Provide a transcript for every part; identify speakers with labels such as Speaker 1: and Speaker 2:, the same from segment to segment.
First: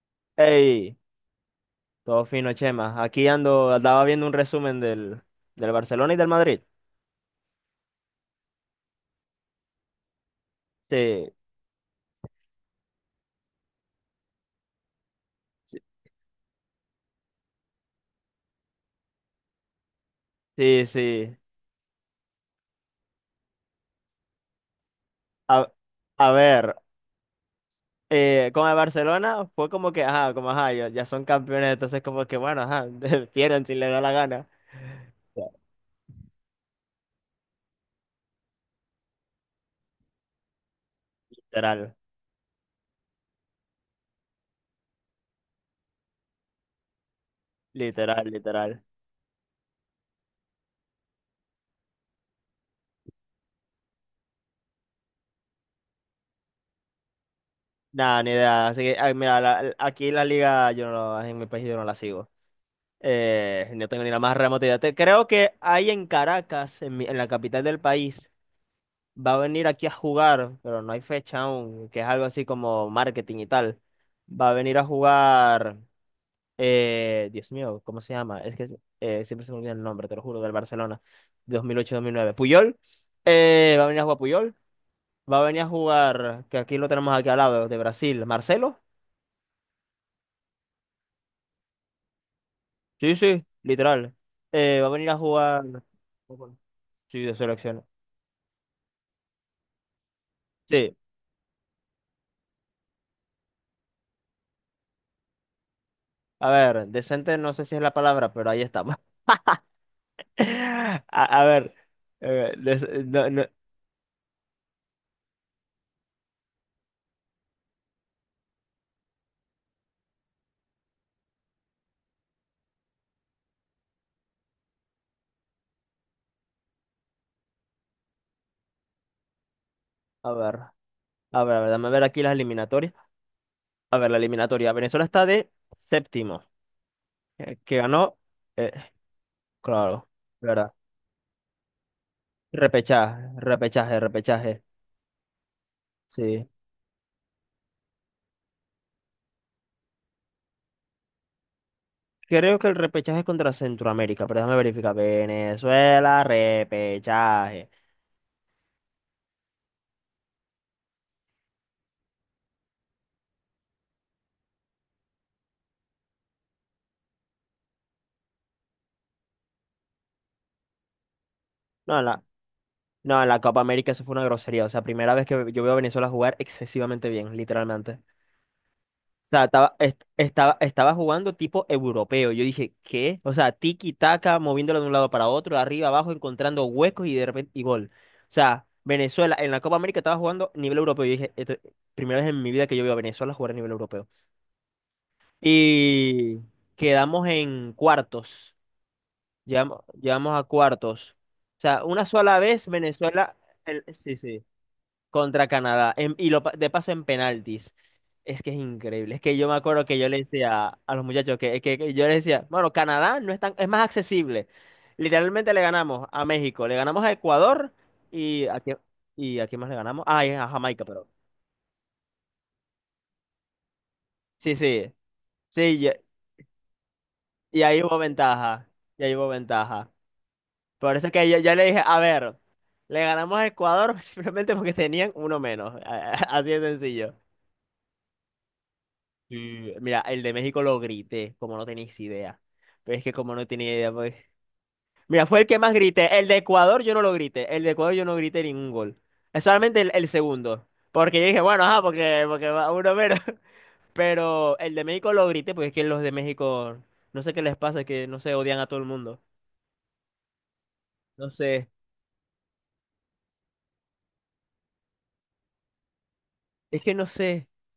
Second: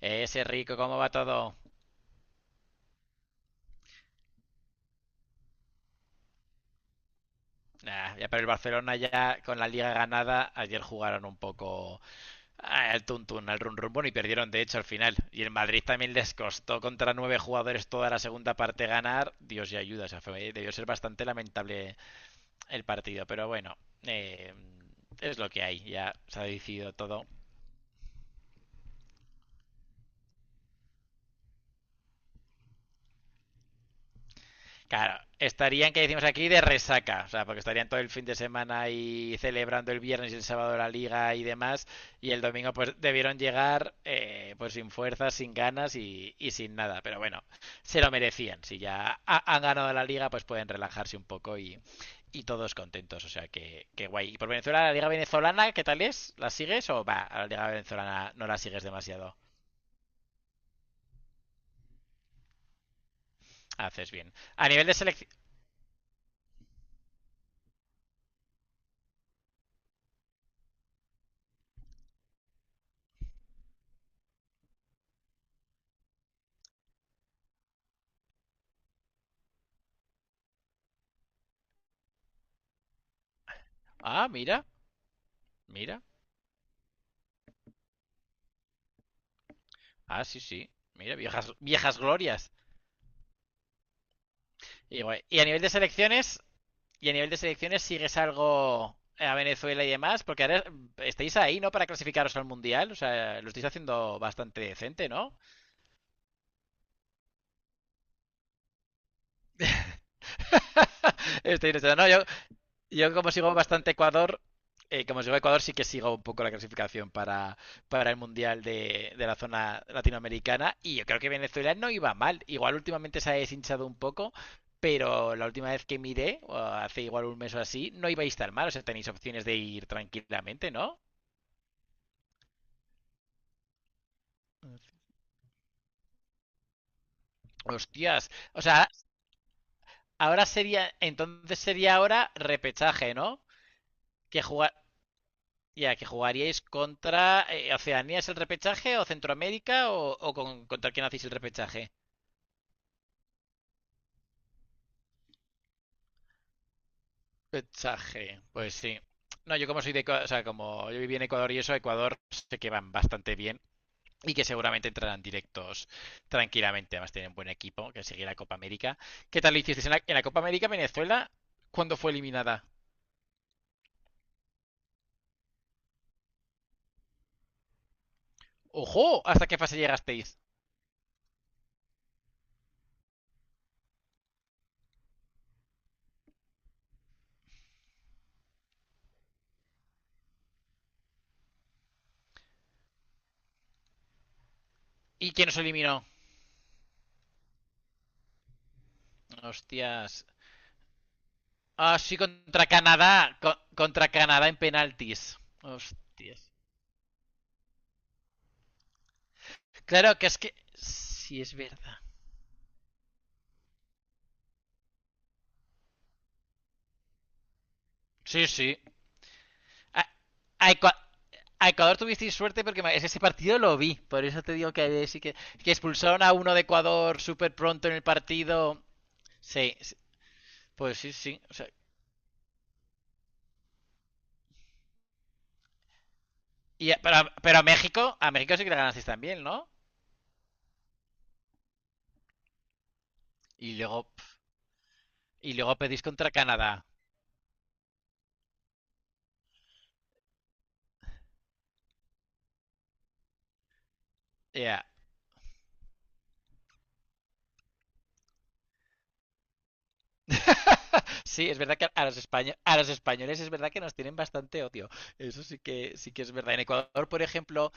Speaker 1: Ese rico,
Speaker 2: Hey,
Speaker 1: ¿cómo va todo?
Speaker 2: todo fino, Chema. Aquí ando, andaba viendo un resumen del Barcelona y del Madrid.
Speaker 1: Nah, ya para el Barcelona, ya con la liga ganada, ayer jugaron
Speaker 2: Sí,
Speaker 1: un poco al tuntún, al run run, bueno, y perdieron de hecho al final. Y el Madrid también les costó contra nueve jugadores toda la segunda parte ganar. Dios y ayuda, o sea, debió
Speaker 2: sí,
Speaker 1: ser bastante
Speaker 2: sí.
Speaker 1: lamentable el partido, pero bueno, eh, es lo que
Speaker 2: A,
Speaker 1: hay, ya
Speaker 2: a
Speaker 1: se ha
Speaker 2: ver,
Speaker 1: decidido todo.
Speaker 2: con el Barcelona fue como que, ajá, como ajá, ya son campeones, entonces como que, bueno, ajá, pierden si les da la gana.
Speaker 1: Claro,
Speaker 2: Ya,
Speaker 1: estarían, que decimos aquí, de resaca, o sea, porque estarían todo el fin de semana y celebrando el viernes y el sábado la liga y demás,
Speaker 2: literal,
Speaker 1: y el domingo pues debieron llegar pues sin fuerzas, sin ganas y sin nada, pero bueno, se lo
Speaker 2: literal,
Speaker 1: merecían, si
Speaker 2: literal.
Speaker 1: han ganado la liga pues pueden relajarse un poco y todos contentos, o sea, que guay. ¿Y por Venezuela, la liga venezolana, qué tal es? ¿La sigues o va? A la liga
Speaker 2: Nada, ni
Speaker 1: venezolana no la
Speaker 2: idea. Así
Speaker 1: sigues
Speaker 2: que, ah,
Speaker 1: demasiado,
Speaker 2: mira, aquí la liga, yo no, en mi país yo no la sigo. No tengo
Speaker 1: haces
Speaker 2: ni la
Speaker 1: bien.
Speaker 2: más remota
Speaker 1: A
Speaker 2: idea.
Speaker 1: nivel de
Speaker 2: Creo
Speaker 1: selección...
Speaker 2: que hay en Caracas, en, en la capital del país. Va a venir aquí a jugar, pero no hay fecha aún, que es algo así como marketing y tal. Va a venir a jugar, Dios mío, ¿cómo se llama? Es que siempre se me olvida el nombre, te lo juro, del Barcelona, 2008 mil nueve Puyol, va a venir a jugar
Speaker 1: Ah,
Speaker 2: Puyol,
Speaker 1: mira,
Speaker 2: va a venir a
Speaker 1: mira.
Speaker 2: jugar, que aquí lo tenemos aquí al lado, de Brasil, Marcelo.
Speaker 1: Ah, sí, sí. Mira, viejas, viejas glorias.
Speaker 2: Sí, sí, literal. Va a
Speaker 1: Y,
Speaker 2: venir a
Speaker 1: bueno,
Speaker 2: jugar...
Speaker 1: y a
Speaker 2: Sí,
Speaker 1: nivel
Speaker 2: de
Speaker 1: de selecciones
Speaker 2: selección.
Speaker 1: sigues algo a Venezuela y demás, porque ahora
Speaker 2: Sí,
Speaker 1: estáis ahí, ¿no? Para clasificaros al Mundial, o sea, lo estáis haciendo bastante decente, ¿no?
Speaker 2: a ver, decente no sé si es la palabra, pero ahí estamos. A, a ver,
Speaker 1: estáis, no, yo,
Speaker 2: des-
Speaker 1: Yo
Speaker 2: no-
Speaker 1: como
Speaker 2: no-
Speaker 1: sigo bastante Ecuador, como sigo Ecuador sí que sigo un poco la clasificación para el Mundial de la zona latinoamericana y yo creo que Venezuela no iba mal. Igual últimamente se ha deshinchado un poco, pero la última vez que miré, o hace igual un mes o así, no ibais tan mal. O sea, tenéis opciones de ir
Speaker 2: a ver,
Speaker 1: tranquilamente, ¿no?
Speaker 2: a ver, a ver, dame ver aquí las eliminatorias. A ver, la eliminatoria. Venezuela está de séptimo, que ganó,
Speaker 1: Hostias. O
Speaker 2: eh,
Speaker 1: sea,
Speaker 2: claro,
Speaker 1: ahora
Speaker 2: ¿verdad?
Speaker 1: sería, entonces sería ahora repechaje,
Speaker 2: Repechaje,
Speaker 1: ¿no?
Speaker 2: repechaje,
Speaker 1: Que
Speaker 2: repechaje.
Speaker 1: juega, ya, que
Speaker 2: Sí.
Speaker 1: jugaríais contra Oceanía es el repechaje o Centroamérica o con, contra quién hacéis el repechaje.
Speaker 2: Creo que el repechaje es contra Centroamérica, pero déjame verificar. Venezuela, repechaje.
Speaker 1: Repechaje, pues sí. No, yo como soy de Ecuador, o sea, como yo viví en Ecuador y eso, Ecuador sé que van bastante bien y que seguramente entrarán directos tranquilamente. Además tienen buen equipo que sigue la Copa América. ¿Qué tal lo hicisteis en en la Copa América Venezuela? ¿Cuándo
Speaker 2: No, en
Speaker 1: fue
Speaker 2: la,
Speaker 1: eliminada?
Speaker 2: no, en la Copa América eso fue una grosería. O sea, primera vez que yo veo a Venezuela jugar excesivamente bien, literalmente.
Speaker 1: ¡Ojo!
Speaker 2: Sea,
Speaker 1: ¿Hasta qué fase llegasteis?
Speaker 2: estaba jugando tipo europeo. Yo dije, ¿qué? O sea, tiki-taka, moviéndolo de un lado para otro, arriba, abajo, encontrando huecos y de repente, y gol. O sea, Venezuela en la Copa América estaba jugando nivel europeo. Yo dije, primera vez en mi vida que yo veo a Venezuela jugar a nivel europeo.
Speaker 1: ¿Y quién os eliminó?
Speaker 2: Y quedamos en cuartos.
Speaker 1: Hostias.
Speaker 2: Llegamos a cuartos. O sea,
Speaker 1: Ah,
Speaker 2: una
Speaker 1: sí,
Speaker 2: sola
Speaker 1: contra
Speaker 2: vez Venezuela.
Speaker 1: Canadá. Contra
Speaker 2: Sí, sí
Speaker 1: Canadá en penaltis.
Speaker 2: contra Canadá. Y lo,
Speaker 1: Hostias.
Speaker 2: de paso en penaltis. Es que es increíble. Es que yo me acuerdo que yo le
Speaker 1: Claro que es que.
Speaker 2: decía a los muchachos
Speaker 1: Sí, es
Speaker 2: que, que
Speaker 1: verdad.
Speaker 2: yo les decía, bueno, Canadá no es tan, es más accesible. Literalmente le ganamos a México, le ganamos a Ecuador y
Speaker 1: Sí,
Speaker 2: a quién,
Speaker 1: sí.
Speaker 2: y a quién más le
Speaker 1: A,
Speaker 2: ganamos. Ah, y a
Speaker 1: a
Speaker 2: Jamaica,
Speaker 1: Ecua-
Speaker 2: pero.
Speaker 1: a Ecuador tuvisteis suerte porque ese partido lo vi. Por eso te
Speaker 2: Sí,
Speaker 1: digo que
Speaker 2: sí.
Speaker 1: sí
Speaker 2: Sí,
Speaker 1: que expulsaron a uno de Ecuador súper
Speaker 2: y ahí
Speaker 1: pronto en
Speaker 2: hubo
Speaker 1: el
Speaker 2: ventaja.
Speaker 1: partido.
Speaker 2: Y ahí hubo
Speaker 1: Sí,
Speaker 2: ventaja.
Speaker 1: sí.
Speaker 2: Por
Speaker 1: Pues
Speaker 2: eso
Speaker 1: sí,
Speaker 2: es que yo,
Speaker 1: sí. O
Speaker 2: le
Speaker 1: sea,
Speaker 2: dije, a ver, le ganamos a Ecuador simplemente porque tenían uno menos. Así de
Speaker 1: y
Speaker 2: sencillo.
Speaker 1: pero, pero a México sí que le ganasteis también, ¿no?
Speaker 2: Sí, mira, el de México lo grité, como no tenéis idea. Pero es que como no tenía
Speaker 1: Y
Speaker 2: idea,
Speaker 1: luego,
Speaker 2: pues. Mira, fue el
Speaker 1: y
Speaker 2: que más
Speaker 1: luego pedís
Speaker 2: grité. El
Speaker 1: contra
Speaker 2: de Ecuador
Speaker 1: Canadá.
Speaker 2: yo no lo grité. El de Ecuador yo no grité ningún gol. Es solamente el segundo. Porque yo dije, bueno, ajá, porque va uno menos. Pero el de
Speaker 1: Ya.
Speaker 2: México lo grité, porque es que los de México, no sé qué les pasa, es que no sé, odian a todo el mundo. No
Speaker 1: Sí,
Speaker 2: sé.
Speaker 1: es verdad que a los españoles es verdad que nos tienen bastante odio. Eso sí que es verdad. En
Speaker 2: Es que no
Speaker 1: Ecuador, por
Speaker 2: sé.
Speaker 1: ejemplo,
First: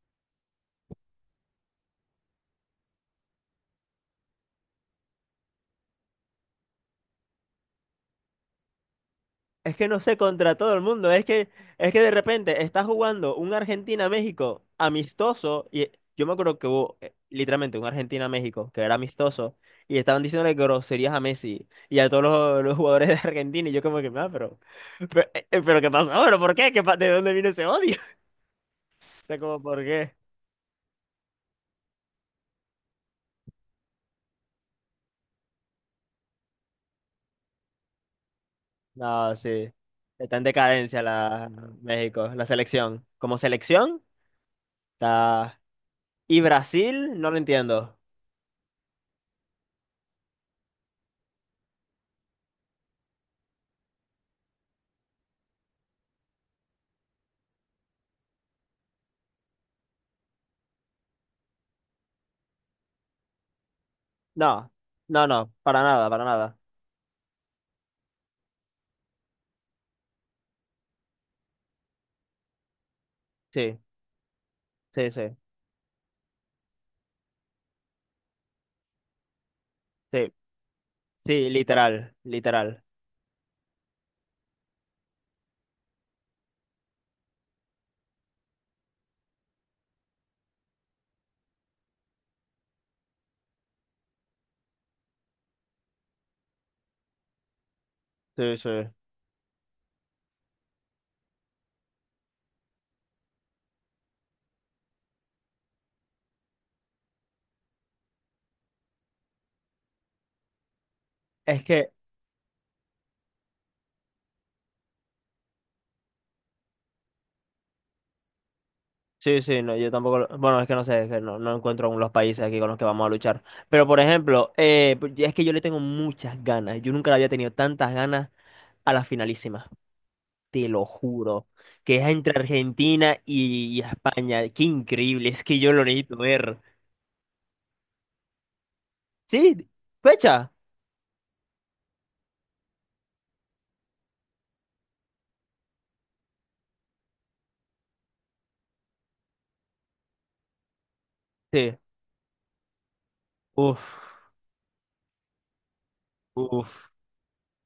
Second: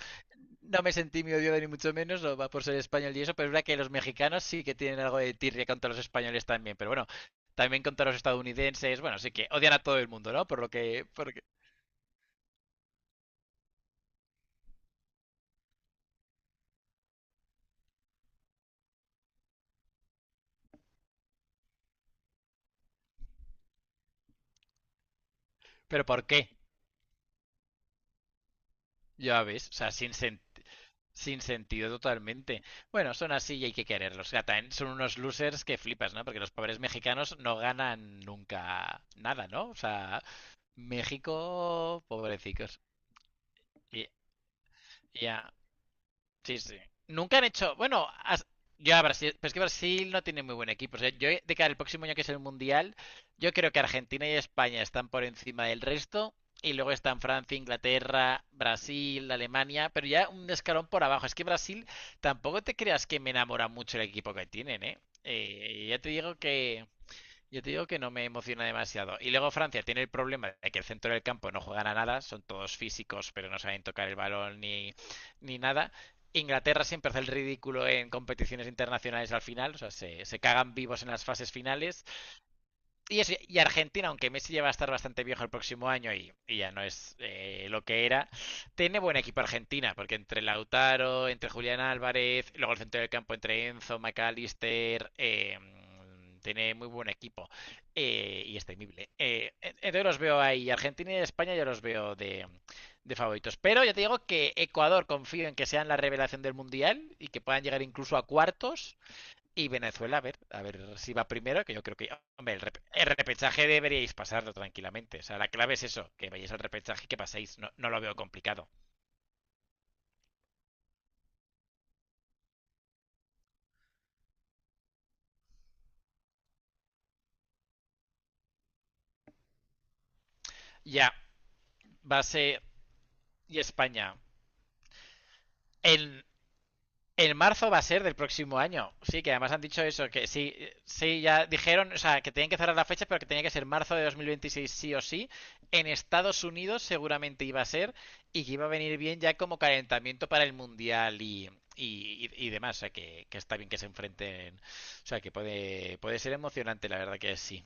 Speaker 1: no me sentí muy odiado ni mucho menos, no va por ser español y eso, pero es verdad que los mexicanos sí que tienen algo de tirria contra los españoles también. Pero bueno, también contra los estadounidenses, bueno, sí que odian
Speaker 2: Es
Speaker 1: a
Speaker 2: que
Speaker 1: todo
Speaker 2: no
Speaker 1: el
Speaker 2: sé
Speaker 1: mundo, ¿no?
Speaker 2: contra
Speaker 1: Por lo
Speaker 2: todo el
Speaker 1: que,
Speaker 2: mundo,
Speaker 1: por-
Speaker 2: es que de repente está jugando un Argentina-México amistoso y yo me acuerdo que hubo literalmente un Argentina-México que era amistoso y estaban diciéndole groserías a Messi y a todos los jugadores de Argentina y yo como que, ah, pero ¿qué
Speaker 1: pero
Speaker 2: pasó?
Speaker 1: ¿por
Speaker 2: ¿Pero
Speaker 1: qué?
Speaker 2: por qué? ¿De dónde vino ese odio? O sea,
Speaker 1: Ya
Speaker 2: como,
Speaker 1: ves, o
Speaker 2: ¿por
Speaker 1: sea, sin
Speaker 2: qué?
Speaker 1: sentido. Sin sentido totalmente. Bueno, son así y hay que quererlos. Ya, también son unos losers que flipas, ¿no? Porque los pobres mexicanos no ganan nunca
Speaker 2: No,
Speaker 1: nada, ¿no?
Speaker 2: sí,
Speaker 1: O sea,
Speaker 2: está en decadencia la
Speaker 1: México,
Speaker 2: México, la
Speaker 1: pobrecicos.
Speaker 2: selección. Como selección,
Speaker 1: Y- ya,
Speaker 2: está... Y
Speaker 1: sí, sí.
Speaker 2: Brasil, no lo
Speaker 1: Nunca han hecho.
Speaker 2: entiendo.
Speaker 1: Bueno, yo a Brasil. Pero es que Brasil no tiene muy buen equipo. O sea, yo de cara al próximo año que es el Mundial, yo creo que Argentina y España están por encima del resto. Y luego están Francia, Inglaterra, Brasil, Alemania. Pero ya un escalón por abajo. Es que Brasil tampoco te creas que me enamora mucho el equipo que
Speaker 2: No,
Speaker 1: tienen, ¿eh?
Speaker 2: no, no, para
Speaker 1: Ya
Speaker 2: nada,
Speaker 1: te
Speaker 2: para
Speaker 1: digo
Speaker 2: nada.
Speaker 1: que. Yo te digo que no me emociona demasiado. Y luego Francia tiene el problema de que el centro del campo no juegan a nada, son todos físicos, pero no
Speaker 2: Sí,
Speaker 1: saben tocar el balón ni,
Speaker 2: sí, sí,
Speaker 1: ni nada. Inglaterra siempre hace el ridículo en competiciones internacionales al final, o sea, se,
Speaker 2: sí,
Speaker 1: se cagan vivos en las
Speaker 2: sí,
Speaker 1: fases finales
Speaker 2: literal, literal,
Speaker 1: y, y Argentina, aunque Messi ya va a estar bastante viejo el próximo año y ya no es lo que era, tiene buen equipo Argentina, porque entre Lautaro, entre Julián Álvarez, luego el centro del campo entre Enzo, McAllister, tiene muy buen equipo
Speaker 2: sí,
Speaker 1: y es
Speaker 2: sí.
Speaker 1: temible. Entonces los veo ahí, Argentina y España yo los veo de favoritos. Pero ya te digo que Ecuador confío en que sean la revelación del Mundial y que puedan llegar incluso a cuartos. Y Venezuela, a ver si va
Speaker 2: Es
Speaker 1: primero, que yo
Speaker 2: que,
Speaker 1: creo que, hombre, el, rep el repechaje deberíais pasarlo tranquilamente. O sea, la clave es eso, que vayáis al repechaje y que paséis. No, no lo veo complicado.
Speaker 2: sí, sí, no, yo tampoco, bueno, es que no sé, es que no, no encuentro aún los países aquí con los que vamos a luchar. Pero, por ejemplo, es que yo le tengo muchas ganas, yo nunca le había tenido tantas ganas a la finalísima, te lo
Speaker 1: Ya,
Speaker 2: juro, que es
Speaker 1: va a
Speaker 2: entre
Speaker 1: ser,
Speaker 2: Argentina
Speaker 1: y
Speaker 2: y
Speaker 1: España.
Speaker 2: España, qué increíble, es que yo lo necesito
Speaker 1: En,
Speaker 2: ver.
Speaker 1: En marzo va a ser del próximo año. Sí, que además han
Speaker 2: Sí,
Speaker 1: dicho eso, que
Speaker 2: fecha,
Speaker 1: sí, sí, ya dijeron, o sea, que tenían que cerrar las fechas, pero que tenía que ser marzo de 2026, sí o sí. En Estados Unidos seguramente iba a ser, y que iba a venir bien ya como calentamiento para el Mundial
Speaker 2: sí,
Speaker 1: y demás. O sea, que, está bien que se
Speaker 2: uff,
Speaker 1: enfrenten. O sea, que puede, puede ser emocionante,
Speaker 2: uff.
Speaker 1: la verdad que sí.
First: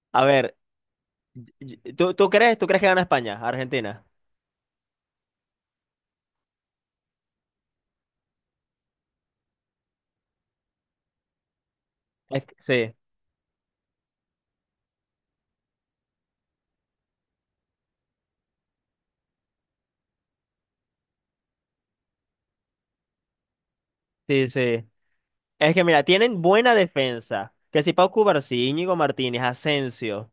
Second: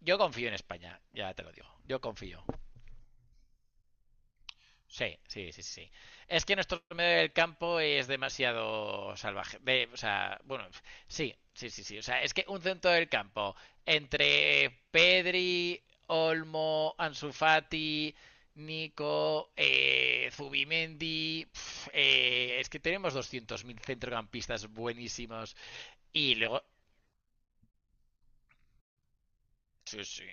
Speaker 1: Yo
Speaker 2: A
Speaker 1: confío en
Speaker 2: ver,
Speaker 1: España, ya te lo digo.
Speaker 2: y-
Speaker 1: Yo
Speaker 2: ¿tú,
Speaker 1: confío.
Speaker 2: tú crees que gana España, Argentina?
Speaker 1: Sí, sí, sí, sí. Es que nuestro medio del campo es demasiado salvaje. De- o sea, bueno, sí, sí, sí, sí. O sea, es que
Speaker 2: Es
Speaker 1: un centro
Speaker 2: sí.
Speaker 1: del campo entre Pedri, Olmo, Ansu Fati, Nico, Zubimendi, pf, es que tenemos 200.000
Speaker 2: Sí,
Speaker 1: centrocampistas
Speaker 2: sí.
Speaker 1: buenísimos.
Speaker 2: Es que mira,
Speaker 1: Y
Speaker 2: tienen
Speaker 1: luego,
Speaker 2: buena defensa. Que si Pau Cubarsí, Íñigo Martínez,
Speaker 1: sí, sí,
Speaker 2: Asensio,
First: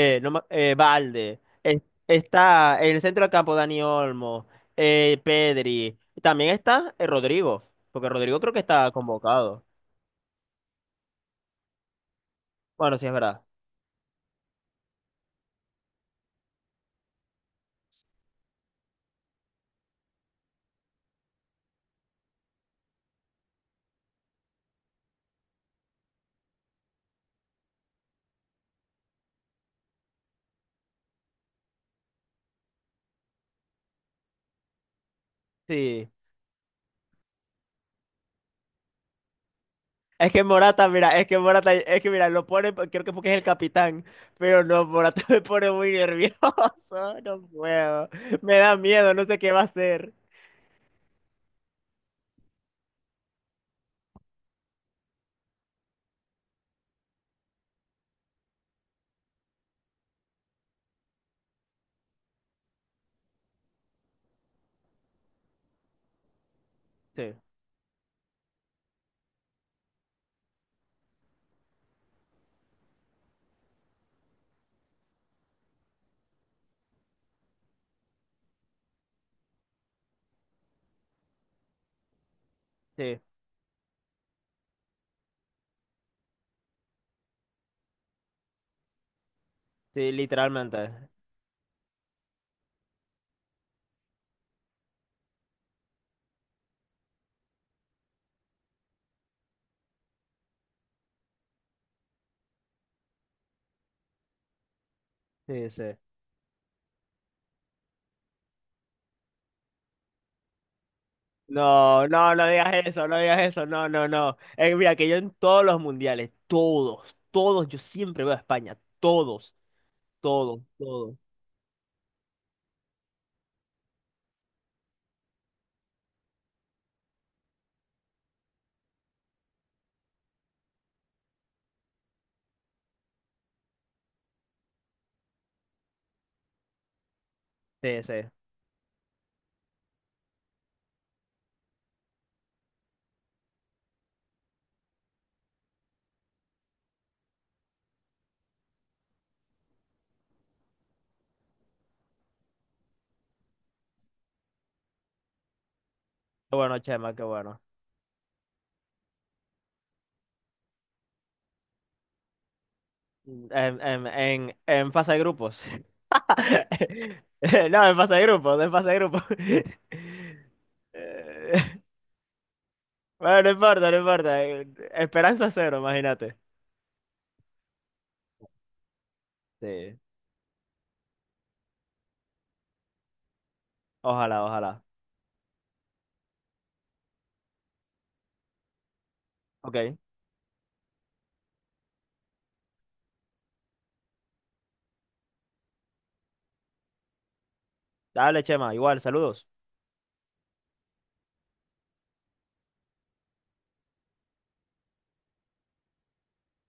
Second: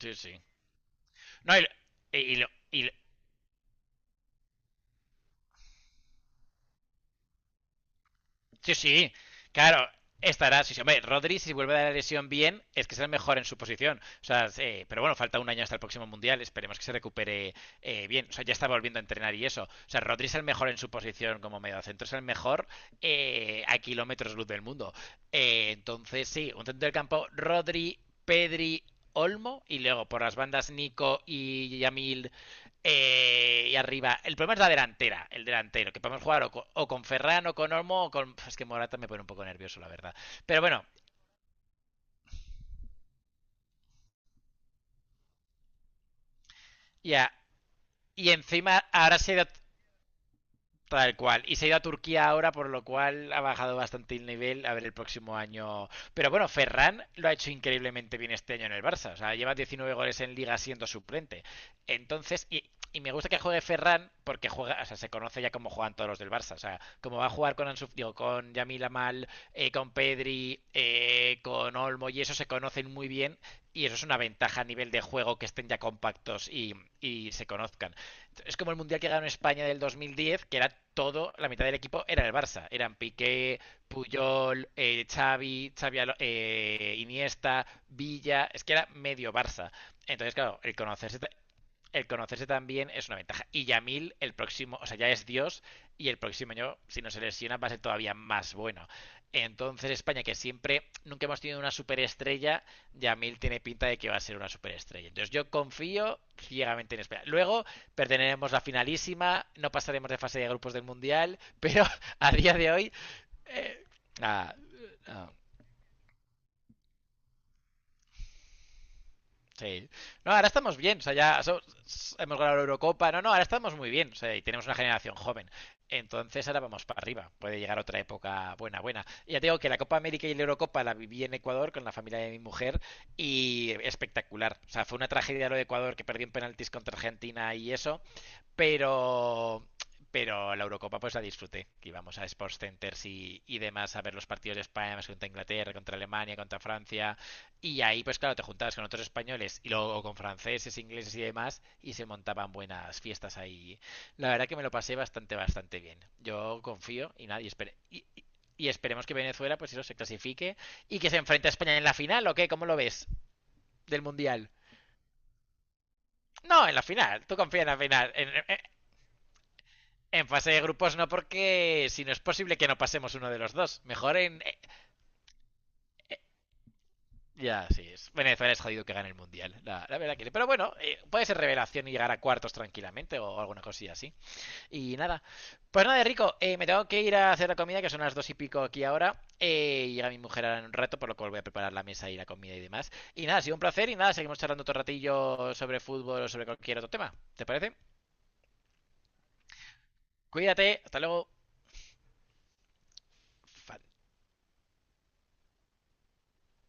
Speaker 1: sí,
Speaker 2: no me-
Speaker 1: sí.
Speaker 2: Valde,
Speaker 1: No, y, y y lo-
Speaker 2: está
Speaker 1: y lo-
Speaker 2: en el centro del campo Dani Olmo, Pedri. También está Rodrigo, porque Rodrigo creo que
Speaker 1: sí,
Speaker 2: está
Speaker 1: sí,
Speaker 2: convocado.
Speaker 1: claro, estará. Sí, sí, hombre, Rodri, si vuelve a la lesión bien, es que
Speaker 2: Bueno, sí,
Speaker 1: será el
Speaker 2: es
Speaker 1: mejor
Speaker 2: verdad.
Speaker 1: en su posición. O sea, sí, pero bueno, falta un año hasta el próximo mundial, esperemos que se recupere bien. O sea, ya está volviendo a entrenar y eso. O sea, Rodri es el mejor en su posición como mediocentro, es el mejor a kilómetros luz del mundo. Entonces, sí, un centro del campo, Rodri, Pedri, Olmo, y luego por las bandas Nico y Yamil, y arriba, el problema es la delantera, el delantero, que
Speaker 2: Sí.
Speaker 1: podemos jugar o con Ferran o con Olmo o con... Es que Morata me pone un poco nervioso, la verdad.
Speaker 2: Es que
Speaker 1: Pero bueno,
Speaker 2: Morata, mira, es que Morata, es que mira, lo pone, creo que porque es el capitán, pero no, Morata me pone muy nervioso,
Speaker 1: ya.
Speaker 2: no puedo,
Speaker 1: Y
Speaker 2: me da
Speaker 1: encima
Speaker 2: miedo,
Speaker 1: ahora
Speaker 2: no
Speaker 1: se ha
Speaker 2: sé
Speaker 1: ido.
Speaker 2: qué va a hacer.
Speaker 1: Tal cual. Y se ha ido a Turquía ahora, por lo cual ha bajado bastante el nivel. A ver el próximo año. Pero bueno, Ferran lo ha hecho increíblemente bien este año en el Barça. O sea, lleva 19 goles en liga siendo suplente. Entonces, y me gusta que juegue Ferran porque juega, o sea, se conoce ya cómo juegan todos los del Barça. O sea, como va a
Speaker 2: Sí,
Speaker 1: jugar con Ansu, digo, con Yamil Amal, con Pedri, con Olmo y eso se conocen muy bien. Y eso es una ventaja a nivel de juego que estén ya compactos y se conozcan. Es como el mundial que ganó España del 2010, que era todo, la mitad del equipo era el Barça. Eran
Speaker 2: sí.
Speaker 1: Piqué, Puyol, Xavi, Iniesta, Villa. Es que era medio Barça.
Speaker 2: Sí,
Speaker 1: Entonces, claro,
Speaker 2: literalmente.
Speaker 1: el conocerse también es una ventaja. Y Yamil, el próximo, o sea, ya es Dios y el próximo año, si no se lesiona, va a ser todavía más bueno. Entonces, España, que siempre, nunca hemos tenido una superestrella, Yamil tiene pinta de que va a ser una superestrella. Entonces, yo
Speaker 2: Sí, sí.
Speaker 1: confío ciegamente en España. Luego, perderemos la finalísima, no pasaremos de fase de grupos del Mundial, pero
Speaker 2: No,
Speaker 1: a
Speaker 2: no, no
Speaker 1: día de
Speaker 2: digas
Speaker 1: hoy,
Speaker 2: eso, no digas eso,
Speaker 1: eh,
Speaker 2: no, no, no.
Speaker 1: nada,
Speaker 2: Mira, que yo en
Speaker 1: no,
Speaker 2: todos los mundiales, todos, todos, yo siempre veo a España, todos,
Speaker 1: sí. No, ahora
Speaker 2: todos,
Speaker 1: estamos bien, o sea,
Speaker 2: todos.
Speaker 1: hemos ganado la Eurocopa, no, no, ahora estamos muy bien, o sea, y tenemos una generación joven. Entonces ahora vamos para arriba, puede llegar otra época buena, buena. Y ya te digo que la Copa América y la Eurocopa la viví en Ecuador con la familia de mi mujer y espectacular. O sea, fue una tragedia lo de Ecuador que perdió en penaltis contra Argentina y eso,
Speaker 2: Sí, sí. Qué
Speaker 1: pero pero la Eurocopa pues la disfruté, que íbamos a Sports Centers y demás a ver los partidos de España más contra Inglaterra, contra Alemania, contra Francia, y ahí pues claro, te juntabas con otros españoles y luego con franceses, ingleses y demás, y se montaban buenas fiestas ahí. La verdad que me lo pasé bastante, bastante bien. Yo
Speaker 2: bueno,
Speaker 1: confío
Speaker 2: Chema, qué
Speaker 1: y nadie
Speaker 2: bueno.
Speaker 1: espere. Y esperemos que Venezuela, pues eso, se clasifique y que se enfrente a España en la final, ¿o qué? ¿Cómo lo ves?
Speaker 2: Mm,
Speaker 1: Del Mundial.
Speaker 2: en fase de grupos.
Speaker 1: No, en la final. Tú confías en la
Speaker 2: No, en
Speaker 1: final.
Speaker 2: fase de
Speaker 1: en,
Speaker 2: grupos, en fase de grupos.
Speaker 1: En fase de grupos no, porque
Speaker 2: Eh,
Speaker 1: si no es posible que no pasemos uno de
Speaker 2: Bueno, no
Speaker 1: los dos.
Speaker 2: importa, no
Speaker 1: Mejor en.
Speaker 2: importa. Esperanza cero,
Speaker 1: Eh,
Speaker 2: imagínate.
Speaker 1: ya, sí. Venezuela es jodido que gane el mundial. La,
Speaker 2: Sí,
Speaker 1: la verdad que. Sí. Pero bueno, puede ser revelación y llegar a cuartos tranquilamente o alguna cosilla así.
Speaker 2: ojalá, ojalá.
Speaker 1: Y nada. Pues nada, Rico, me tengo que ir a hacer la comida, que son las dos y pico aquí ahora.
Speaker 2: Ok,
Speaker 1: Llega mi mujer ahora en un rato, por lo cual voy a preparar la mesa y la comida y demás. Y nada, ha sido un placer. Y nada, seguimos charlando otro ratillo sobre fútbol o sobre cualquier otro tema. ¿Te parece?
Speaker 2: dale, Chema, igual, saludos.
Speaker 1: Cuídate, hasta luego. Fan-